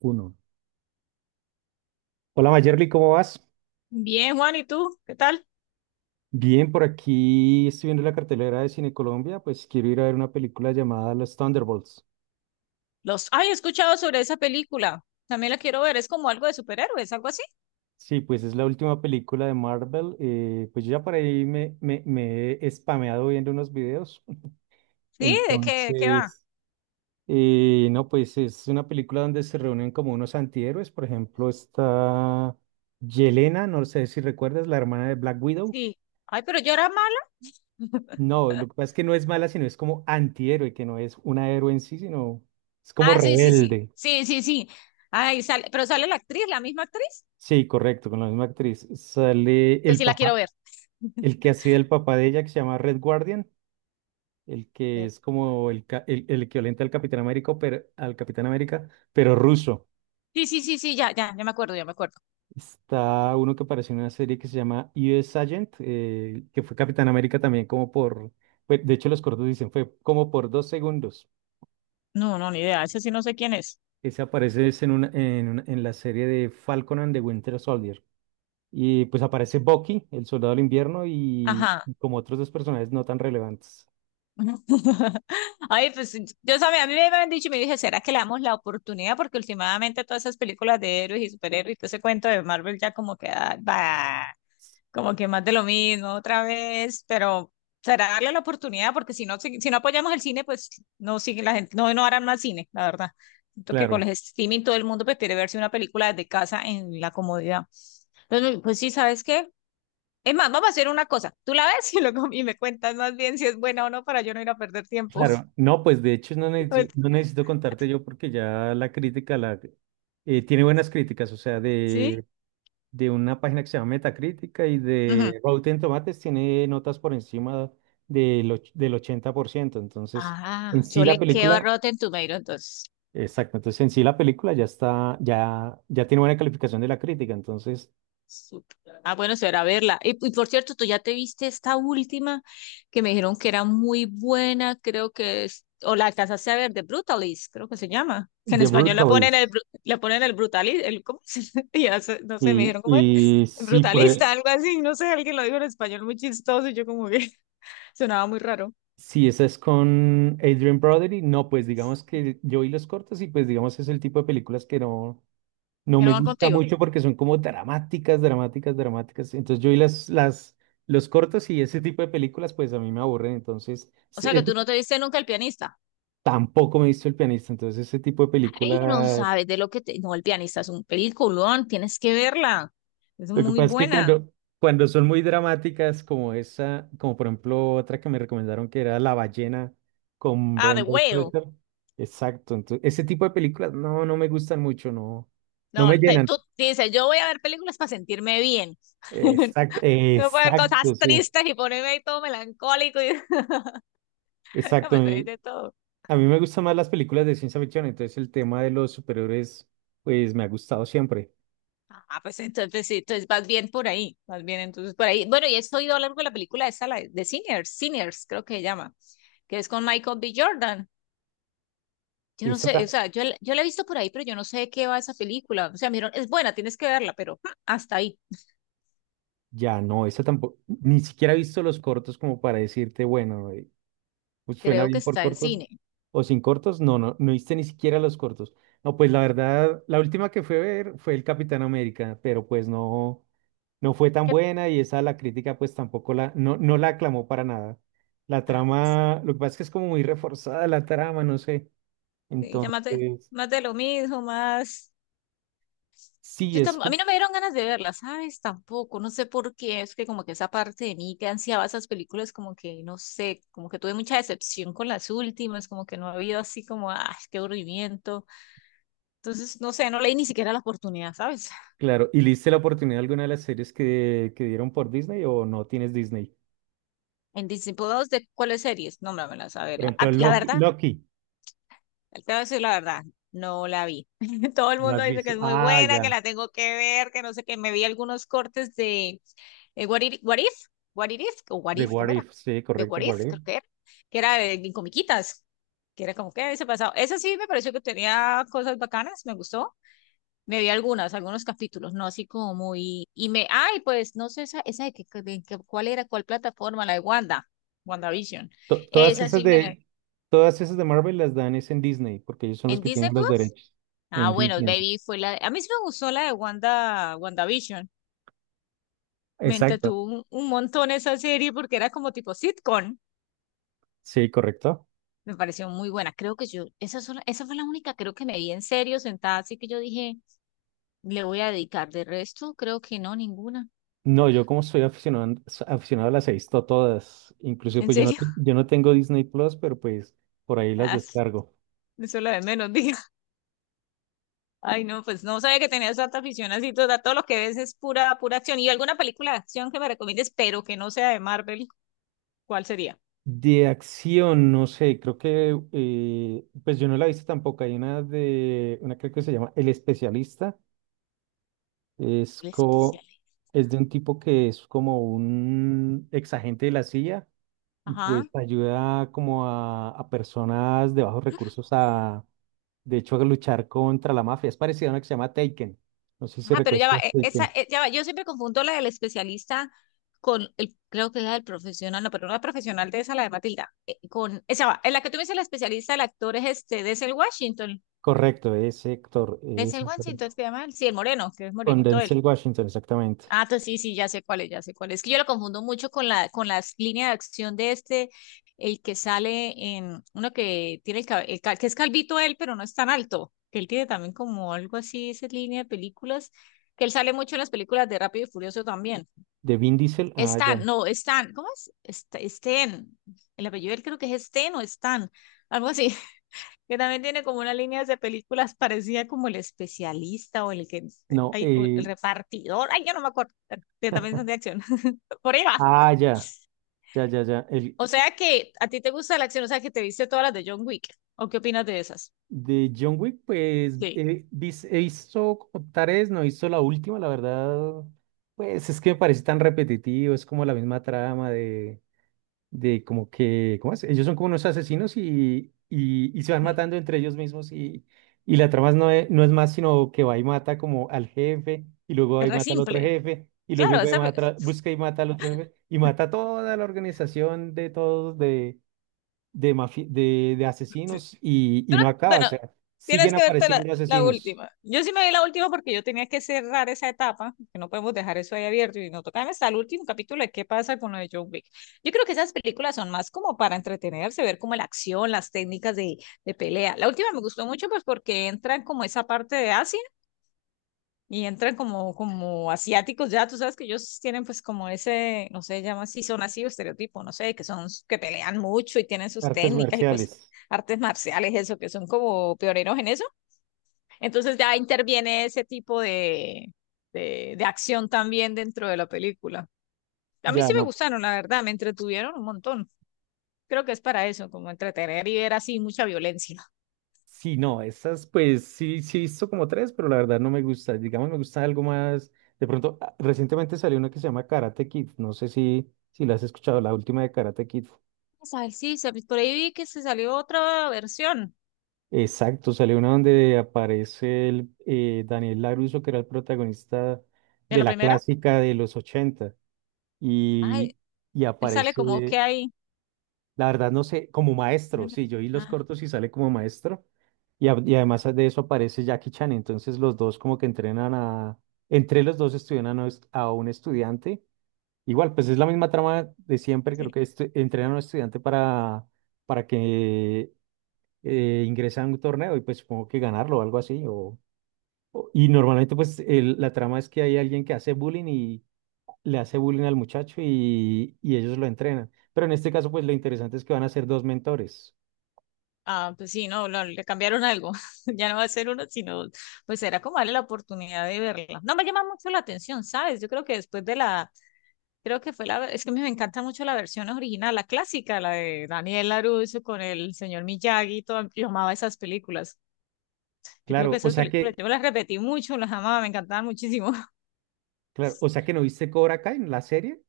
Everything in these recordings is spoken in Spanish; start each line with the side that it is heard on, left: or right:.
right: Uno. Hola Mayerly, ¿cómo vas?
left: Bien, Juan, ¿y tú? ¿Qué tal?
right: Bien, por aquí estoy viendo la cartelera de Cine Colombia, pues quiero ir a ver una película llamada Los Thunderbolts.
left: Los, ay, he escuchado sobre esa película. También la quiero ver. Es como algo de superhéroes, algo así.
right: Sí, pues es la última película de Marvel. Pues yo ya por ahí me he spameado viendo unos videos.
left: Sí, ¿de qué va?
right: Entonces, no, pues es una película donde se reúnen como unos antihéroes. Por ejemplo, está Yelena, no sé si recuerdas, la hermana de Black Widow.
left: Sí. Ay, pero yo era mala.
right: No, lo que pasa es que no es mala, sino es como antihéroe, que no es una héroe en sí, sino es como
left: Ah, sí, sí, sí.
right: rebelde.
left: Sí, sí, sí. Ay, sale, pero sale la actriz, la misma actriz.
right: Sí, correcto, con la misma actriz. Sale
left: Entonces
right: el
left: sí la
right: papá,
left: quiero ver.
right: el que hacía el papá de ella, que se llama Red Guardian, el que es como el equivalente al Capitán América, pero, al Capitán América, pero ruso.
left: Sí, sí, sí, sí, ya, ya, ya me acuerdo, ya me acuerdo.
right: Está uno que apareció en una serie que se llama US Agent, que fue Capitán América también como por, de hecho los cortos dicen, fue como por 2 segundos.
left: No, no, ni idea. Ese sí no sé quién es.
right: Ese aparece es en la serie de Falcon and the Winter Soldier. Y pues aparece Bucky, el soldado del invierno, y
left: Ajá.
right: y como otros dos personajes no tan relevantes.
left: Ay, pues sí, yo sabía, a mí me habían dicho y me dije, ¿será que le damos la oportunidad? Porque últimamente todas esas películas de héroes y superhéroes y todo ese cuento de Marvel ya como que, ah, bah, como que más de lo mismo otra vez, pero será darle la oportunidad porque si no, si no apoyamos el cine, pues no sigue la gente, no, no harán más cine, la verdad. Siento que con
right: Claro,
left: el streaming todo el mundo pues, quiere verse una película desde casa en la comodidad. Entonces, pues sí, ¿sabes qué? Es más, vamos a hacer una cosa. Tú la ves y, luego, y me cuentas más bien si es buena o no para yo no ir a perder tiempo.
right: claro. No, pues de hecho no necesito, no
left: Ok.
right: necesito contarte yo porque ya la crítica tiene buenas críticas, o sea,
left: ¿Sí?
right: de una página que se llama Metacrítica y
left: Ujú.
right: de Rotten Tomatoes tiene notas por encima del 80%. Entonces, en
left: Ah,
right: sí
left: yo
right: la
left: le quedo a
right: película
left: Rotten Tomatoes, entonces.
right: Exacto, entonces en sí la película ya está, ya tiene buena calificación de la crítica, entonces
left: Súper. Ah, bueno, será verla. Y por cierto, tú ya te viste esta última que me dijeron que era muy buena, creo que es, o la alcanzaste a ver, de Brutalist, creo que se llama. Que en
right: The
left: español la ponen el,
right: Brutalist.
left: bru- la ponen el Brutalist, el, ¿cómo se ya sé, no sé, me
right: Y,
left: dijeron cómo era,
right: y sí,
left: Brutalista, algo así, no sé, alguien lo dijo en español muy chistoso y yo como que sonaba muy raro.
right: si esa es con Adrian Brody, no, pues digamos que yo vi los cortos y pues digamos es el tipo de películas que no
left: Que no
right: me
left: van
right: gusta
left: contigo.
right: mucho porque son como dramáticas, dramáticas, dramáticas. Entonces yo vi los cortos y ese tipo de películas pues a mí me aburren, entonces
left: O sea que tú no te viste nunca El Pianista.
right: tampoco me he visto El Pianista, entonces ese tipo de
left: Ay, no
right: película.
left: sabes de lo que te... No, El Pianista es un peliculón, tienes que verla. Es
right: Lo que
left: muy
right: pasa es que
left: buena.
right: cuando son muy dramáticas, como esa, como por ejemplo otra que me recomendaron que era La ballena con
left: Ah, The
right: Brendan
left: Whale.
right: Fraser. Exacto. Entonces, ese tipo de películas no me gustan mucho, no me
left: No,
right: llenan.
left: tú dices, yo voy a ver películas para sentirme bien.
right: Exacto,
left: No puedo ver cosas
right: exacto, sí.
left: tristes y ponerme ahí todo melancólico y no,
right: Exacto.
left: pues ahí
right: Y
left: de todo.
right: a mí me gustan más las películas de ciencia ficción, entonces el tema de los superhéroes, pues me ha gustado siempre.
left: Ah, pues entonces sí, entonces vas bien por ahí, vas bien entonces por ahí. Bueno, y he oído hablar de la película esa, la de Sinners, Sinners, creo que se llama, que es con Michael B. Jordan. Yo no
right: Esa
left: sé,
right: ta-
left: o sea, yo, yo la he visto por ahí, pero yo no sé de qué va esa película. O sea, mira, es buena, tienes que verla, pero ah, hasta ahí.
right: ya no, esa tampoco, ni siquiera he visto los cortos como para decirte, bueno, pues suena
left: Creo que
right: bien por
left: está en
right: cortos.
left: cine.
right: O sin cortos, no viste ni siquiera los cortos. No, pues la verdad, la última que fue a ver fue el Capitán América, pero pues no fue tan
left: ¿Qué?
right: buena y esa la crítica pues tampoco la, no, no la aclamó para nada. La
left: Ah,
right: trama, lo que pasa es que es como muy reforzada la trama, no sé.
left: sí,
right: Entonces,
left: más de lo mismo, más...
right: sí,
left: Yo a mí no me dieron ganas de verla, ¿sabes? Tampoco, no sé por qué, es que como que esa parte de mí que ansiaba esas películas, como que, no sé, como que tuve mucha decepción con las últimas, como que no ha habido así como, ah, qué aburrimiento. Entonces, no sé, no leí ni siquiera la oportunidad, ¿sabes?
right: claro. ¿Y le diste la oportunidad a alguna de las series que dieron por Disney o no tienes Disney?
left: En Disney Plus, ¿de cuáles series? Nómbramelas, a
right: Por
left: verla.
right: ejemplo,
left: Ah, la
right: Loki,
left: verdad,
right: Loki,
left: te voy a decir la verdad, no la vi. Todo el
right: ¿no
left: mundo
right: has
left: dice que
right: visto?
left: es muy
right: Ah,
left: buena, que
right: ya,
left: la tengo que ver, que no sé qué. Me vi algunos cortes de What If, What It If, o What
right: The
left: If,
right: What
left: ¿cómo era?
right: If, sí,
left: De
right: correcto,
left: What
right: What
left: If,
right: If.
left: creo que era de comiquitas, que era como que había pasado. Esa sí me pareció que tenía cosas bacanas, me gustó. Me vi algunas, algunos capítulos, no así como muy... Y me, ay, pues no sé, esa de, cuál era, cuál plataforma, la de Wanda, WandaVision.
right: Todas
left: Esa
right: esas
left: sí me la...
right: de, todas esas de Marvel las dan es en Disney, porque ellos son los
left: ¿En
right: que
left: Disney
right: tienen los
left: Plus?
right: derechos
left: Ah,
right: en
left: bueno,
right: Disney.
left: Baby fue la... A mí sí me gustó la de Wanda, WandaVision. Me
right: Exacto.
left: entretuvo un montón esa serie porque era como tipo sitcom.
right: Sí, correcto.
left: Me pareció muy buena. Creo que yo, esa, esa fue la única, creo que me vi en serio sentada, así que yo dije, le voy a dedicar. De resto, creo que no, ninguna.
right: No, yo como soy aficionado, aficionado las he visto todas. Incluso
left: ¿En
right: pues
left: serio?
right: yo no tengo Disney Plus, pero pues por ahí las
left: Ah,
right: descargo.
left: eso es lo de menos, diga. Ay, no, pues no sabía que tenías tanta afición así, todo, todo lo que ves es pura, pura acción. ¿Y alguna película de acción que me recomiendes, pero que no sea de Marvel? ¿Cuál sería?
right: De acción, no sé, creo que pues yo no la he visto tampoco. Hay una de una creo que se llama El Especialista. Es
left: El
right: co-
left: especial.
right: es de un tipo que es como un ex agente de la CIA y
left: Ajá.
right: pues ayuda como a personas de bajos recursos a, de hecho, a luchar contra la mafia. Es parecido a una que se llama Taken. No sé si
left: Ah, pero
right: recuerdas
left: ya va, esa,
right: Taken.
left: ya va, yo siempre confundo la del especialista con el, creo que es la del profesional, no, pero no la profesional de esa, la de Matilda, con, esa va, en la que tú me dices la especialista, el actor es este, Denzel Washington,
right: Correcto, ese actor,
left: Denzel
right: esa
left: Washington,
right: película.
left: es que llama, ¿él? Sí, el moreno, que es
right: Con
left: morenito.
right: Denzel Washington, exactamente.
left: Ah, entonces sí, sí, ya sé cuál es, ya sé cuál es. Es que yo lo confundo mucho con la, con las líneas de acción de este, el que sale en uno que tiene el, que es calvito él, pero no es tan alto. Que él tiene también como algo así, esa línea de películas, que él sale mucho en las películas de Rápido y Furioso también.
right: De Vin Diesel, ah, ya.
left: Stan, no, Stan, ¿cómo es? Sten, el apellido de él creo que es Sten o Stan, algo así, que también tiene como una línea de películas parecida como El Especialista o El que
right: No,
left: ay, o El Repartidor, ay, yo no me acuerdo, que también son de acción. Por ahí va.
right: ah, ya, ya, ya, ya. El,
left: O sea que a ti te gusta la acción, o sea que te viste todas las de John Wick. ¿O qué opinas de esas?
right: de John Wick, pues,
left: Sí.
right: hizo como tres, no hizo la última, la verdad. Pues es que me parece tan repetitivo, es como la misma trama de como que, ¿cómo es? Ellos son como unos asesinos y se van
left: Mm.
right: matando entre ellos mismos y la trama no es más sino que va y mata como al jefe y luego va
left: Es
right: y
left: re
right: mata al otro
left: simple.
right: jefe y luego
left: Claro,
right: va y
left: esa,
right: busca y mata al otro jefe y mata a toda la organización de todos de asesinos
left: tú
right: y
left: no-
right: no acaba, o
left: bueno,
right: sea,
left: tienes
right: siguen
left: que verte la,
right: apareciendo
left: la
right: asesinos,
left: última. Yo sí me vi la última porque yo tenía que cerrar esa etapa, que no podemos dejar eso ahí abierto y no tocarme hasta el último capítulo de qué pasa con lo de John Wick. Yo creo que esas películas son más como para entretenerse, ver como la acción, las técnicas de pelea. La última me gustó mucho pues porque entra en como esa parte de Asia y entran como, como asiáticos ya, tú sabes que ellos tienen pues como ese, no sé, llama si son así o estereotipo, no sé, que son, que pelean mucho y tienen sus
right: artes
left: técnicas y cosas,
right: marciales,
left: artes marciales, eso, que son como pioneros en eso. Entonces ya interviene ese tipo de, de acción también dentro de la película. A mí
right: ya
left: sí me
right: no.
left: gustaron, la verdad, me entretuvieron un montón. Creo que es para eso, como entretener y ver así mucha violencia.
right: Sí, no, esas pues sí he visto como tres, pero la verdad no me gusta. Digamos, me gusta algo más. De pronto, ah, recientemente salió una que se llama Karate Kid. No sé si la has escuchado, la última de Karate Kid.
left: Vamos a ver, sí, por ahí vi que se salió otra versión
right: Exacto, salió una donde aparece Daniel LaRusso, que era el protagonista
left: de
right: de
left: la
right: la
left: primera.
right: clásica de los 80.
left: Ay,
right: Y, y
left: él sale como
right: aparece.
left: que hay
right: La verdad no sé, como
left: me
right: maestro, sí, yo vi los
left: ah,
right: cortos y sale como maestro. Y además de eso aparece Jackie Chan, entonces los dos como que entrenan a, entre los dos estudian a, a un estudiante. Igual, pues es la misma trama de siempre, creo
left: sí.
right: que entrenan a un estudiante para que ingrese a un torneo y pues supongo que ganarlo o algo así. Y normalmente pues la trama es que hay alguien que hace bullying y le hace bullying al muchacho y ellos lo entrenan. Pero en este caso pues lo interesante es que van a ser dos mentores.
left: Ah, pues sí, no, no, le cambiaron algo. Ya no va a ser uno, sino, pues era como darle la oportunidad de verla. No me llama mucho la atención, ¿sabes? Yo creo que después de la, creo que fue la, es que me encanta mucho la versión original, la clásica, la de Daniel LaRusso con el señor Miyagi, y todo. Yo amaba esas películas. Yo creo que
right: Claro, o
left: esas
right: sea
left: películas,
right: que,
left: yo me las repetí mucho, las amaba, me encantaban muchísimo.
right: claro, o sea que no viste Cobra Kai, la serie.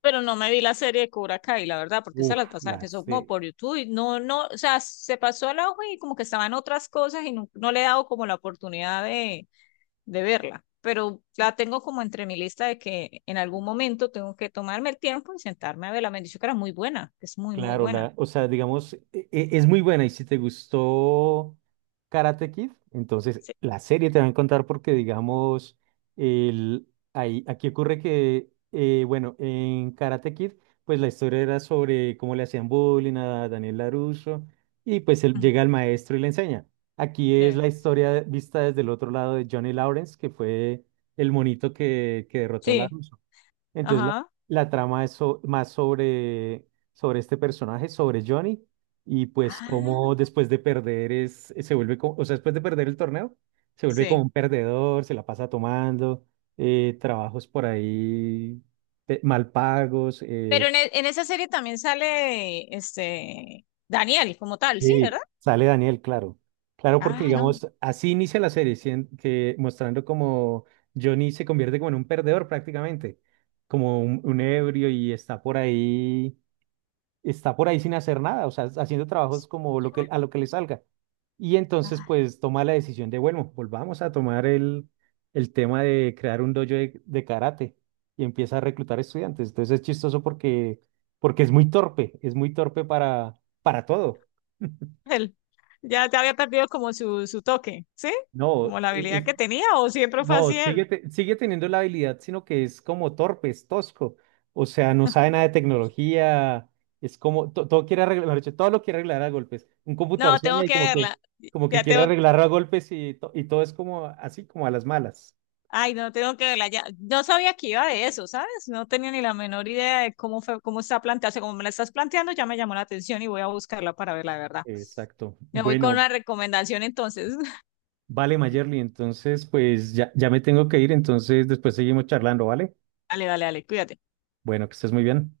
left: Pero no me vi la serie de Cobra Kai, la verdad, porque esa
right: Uf,
left: la pasaba,
right: la,
left: empezó
right: se-
left: como por YouTube y no, no, o sea, se pasó al ojo y como que estaban otras cosas y no, no le he dado como la oportunidad de verla. Pero la tengo como entre mi lista de que en algún momento tengo que tomarme el tiempo y sentarme a verla. Me han dicho que era muy buena, que es muy, muy
right: Claro,
left: buena.
right: o sea, digamos, es muy buena y si te gustó Karate Kid, entonces
left: Sí.
right: la serie te va a encantar porque, digamos, el, aquí ocurre que, bueno, en Karate Kid, pues la historia era sobre cómo le hacían bullying a Daniel LaRusso y pues él
left: Mm,
right: llega el maestro y le enseña. Aquí es
left: sí.
right: la historia vista desde el otro lado de Johnny Lawrence, que fue el monito que derrotó a
left: Sí.
right: LaRusso. Entonces
left: Ajá.
right: la trama más sobre este personaje, sobre Johnny, y pues cómo
left: Ah,
right: después de perder es, se vuelve, co- o sea, después de perder el torneo, se vuelve como
left: sí.
right: un perdedor, se la pasa tomando, trabajos por ahí mal pagos.
left: Pero
right: eh,
left: en, en esa serie también sale este Daniel como tal, ¿sí, verdad?
right: sí, sale Daniel, claro. Claro, porque
left: Ah, no.
right: digamos, así inicia la serie, mostrando como Johnny se convierte como en un perdedor prácticamente, como un ebrio y está por ahí sin hacer nada, o sea, haciendo trabajos como a lo que le salga. Y entonces, pues, toma la decisión de, bueno, volvamos a tomar el tema de crear un dojo de karate y empieza a reclutar estudiantes. Entonces es chistoso porque es muy torpe para todo.
left: Él ya, ya había perdido como su toque, ¿sí?
right: No,
left: Como la habilidad
right: es.
left: que tenía, o siempre fue
right: No,
left: así él.
right: sigue teniendo la habilidad, sino que es como torpe, es tosco. O sea, no sabe nada de tecnología. Es como, todo quiere arreglar, mejor dicho, todo lo quiere arreglar a golpes. Un computador
left: No,
right: sueña
left: tengo
right: y
left: que verla.
right: como que
left: Ya
right: quiere
left: tengo,
right: arreglarlo a golpes y todo es como así, como a las malas.
left: ay, no, tengo que verla. Ya, no sabía que iba de eso, ¿sabes? No tenía ni la menor idea de cómo fue, cómo está planteado. O sea, como me la estás planteando, ya me llamó la atención y voy a buscarla para verla, de verdad.
right: Exacto.
left: Me voy con
right: Bueno,
left: una recomendación entonces.
right: vale, Mayerly, entonces pues ya me tengo que ir, entonces después seguimos charlando, ¿vale?
left: Dale, dale, dale, cuídate.
right: Bueno, que estés muy bien.